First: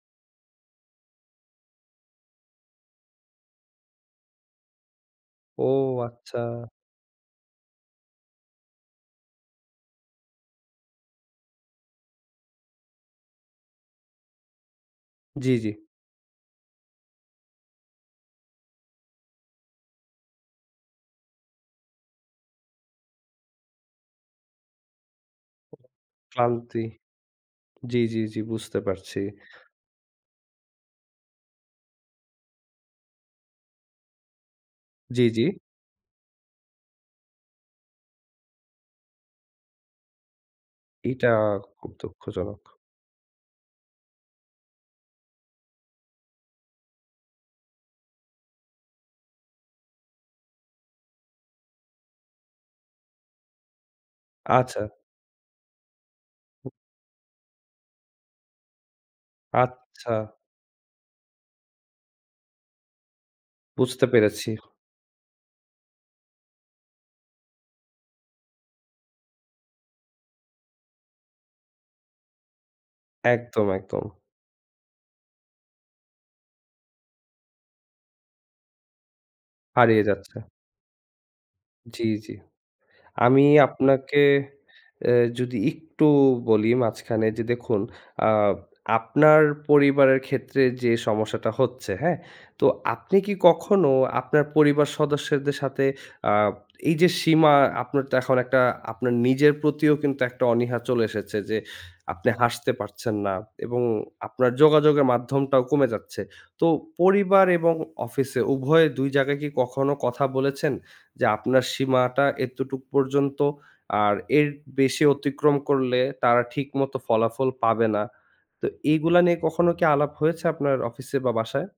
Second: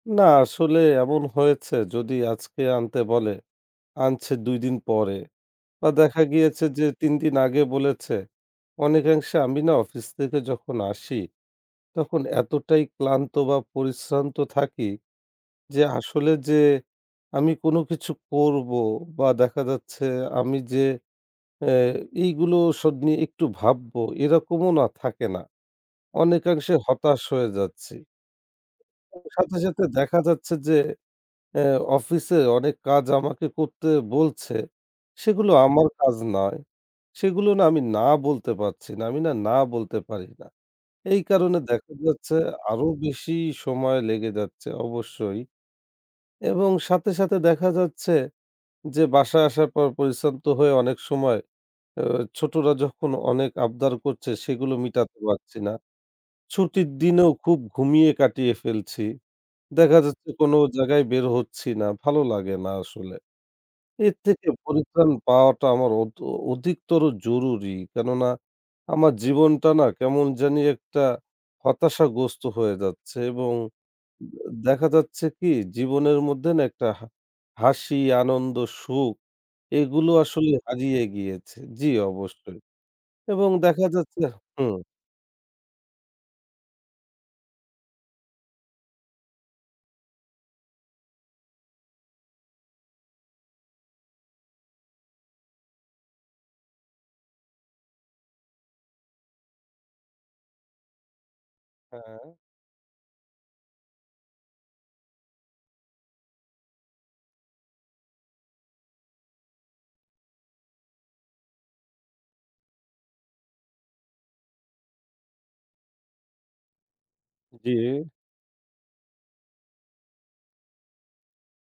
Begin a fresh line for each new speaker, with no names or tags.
না আসলে এমন হয়েছে যদি আজকে আনতে বলে, আনছে ২ দিন পরে
ও
বা দেখা
আচ্ছা।
গিয়েছে যে ৩ দিন আগে বলেছে অনেকাংশে আমি না অফিস থেকে যখন আসি, তখন এতটাই ক্লান্ত বা পরিশ্রান্ত থাকি
জি, জি।
যে আসলে যে আমি কোনো কিছু করবো বা দেখা যাচ্ছে আমি যে এ্যা এইগুলো সব নিয়ে একটু ভাববো এরকমও না থাকে না। অনেকাংশে
ক্লান্তি।
হতাশ হয়ে যাচ্ছি।
জি, জি, জি, বুঝতে পারছি।
সাথে, সাথে, দেখা যাচ্ছে যে, এ্যা অফিসে অনেক কাজ আমাকে করতে বলছে
জি, জি।
সেগুলো আমার কাজ নয়। সেগুলো না আমি না বলতে পারছি না। আমি না, না বলতে পারি না। এই
এটা
কারণে
খুব
দেখা যাচ্ছে
দুঃখজনক।
আরো বেশি সময় লেগে যাচ্ছে অবশ্যই। এবং সাথে, সাথে, দেখা যাচ্ছে যে বাসায় আসার পর পরিশ্রান্ত হয়ে অনেক সময় এ্যা ছোটোরা যখন অনেক আবদার করছে সেগুলো
আচ্ছা।
মিটাতে পারছি না। ছুটির দিনেও খুব ঘুমিয়ে কাটিয়ে ফেলছি। দেখা
আচ্ছা।
যাচ্ছে কোনো জায়গায় বের হচ্ছি না ভালো লাগে না আসলে।
বুঝতে
এর থেকে
পেরেছি।
পরিত্রাণ পাওয়াটা আমার অধ অধিকতর জরুরি। কেননা আমার জীবনটা না কেমন জানি একটা হতাশাগ্রস্ত হয়ে যাচ্ছে এবং
একদম, একদম।
দে দেখা যাচ্ছে কি জীবনের মধ্যে না একটা হা হাসি আনন্দ সুখ,
হারিয়ে
এগুলো
যাচ্ছে।
আসলে হারিয়ে গিয়েছে। জি
জি, জি।
অবশ্যই
আমি
এবং দেখা
আপনাকে
যাচ্ছে হুম
এ্যা যদি একটু বলি মাঝখানে যে, দেখুন আ আপনার পরিবারের ক্ষেত্রে যে সমস্যাটা হচ্ছে, হ্যা? তো আপনি কি কখনো আপনার পরিবার সদস্যদের সাথে আ এই যে সীমা আপনার তো এখন একটা আপনার নিজের প্রতিও কিন্তু একটা অনীহা চলে এসেছে। যে আপনি
হ্যা।
হাসতে পারছেন না এবং আপনার যোগাযোগের মাধ্যমটাও কমে যাচ্ছে। তো পরিবার এবং অফিসে উভয়ে ২ জায়গায় কি কখনো কথা বলেছেন? যে আপনার সীমাটা এতটুক পর্যন্ত আর এর বেশি অতিক্রম করলে তারা ঠিকমতো ফলাফল পাবে না।
জি।
তো এগুলা নিয়ে কখনো কি আলাপ হয়েছে আপনার অফিসে বা বাসায়?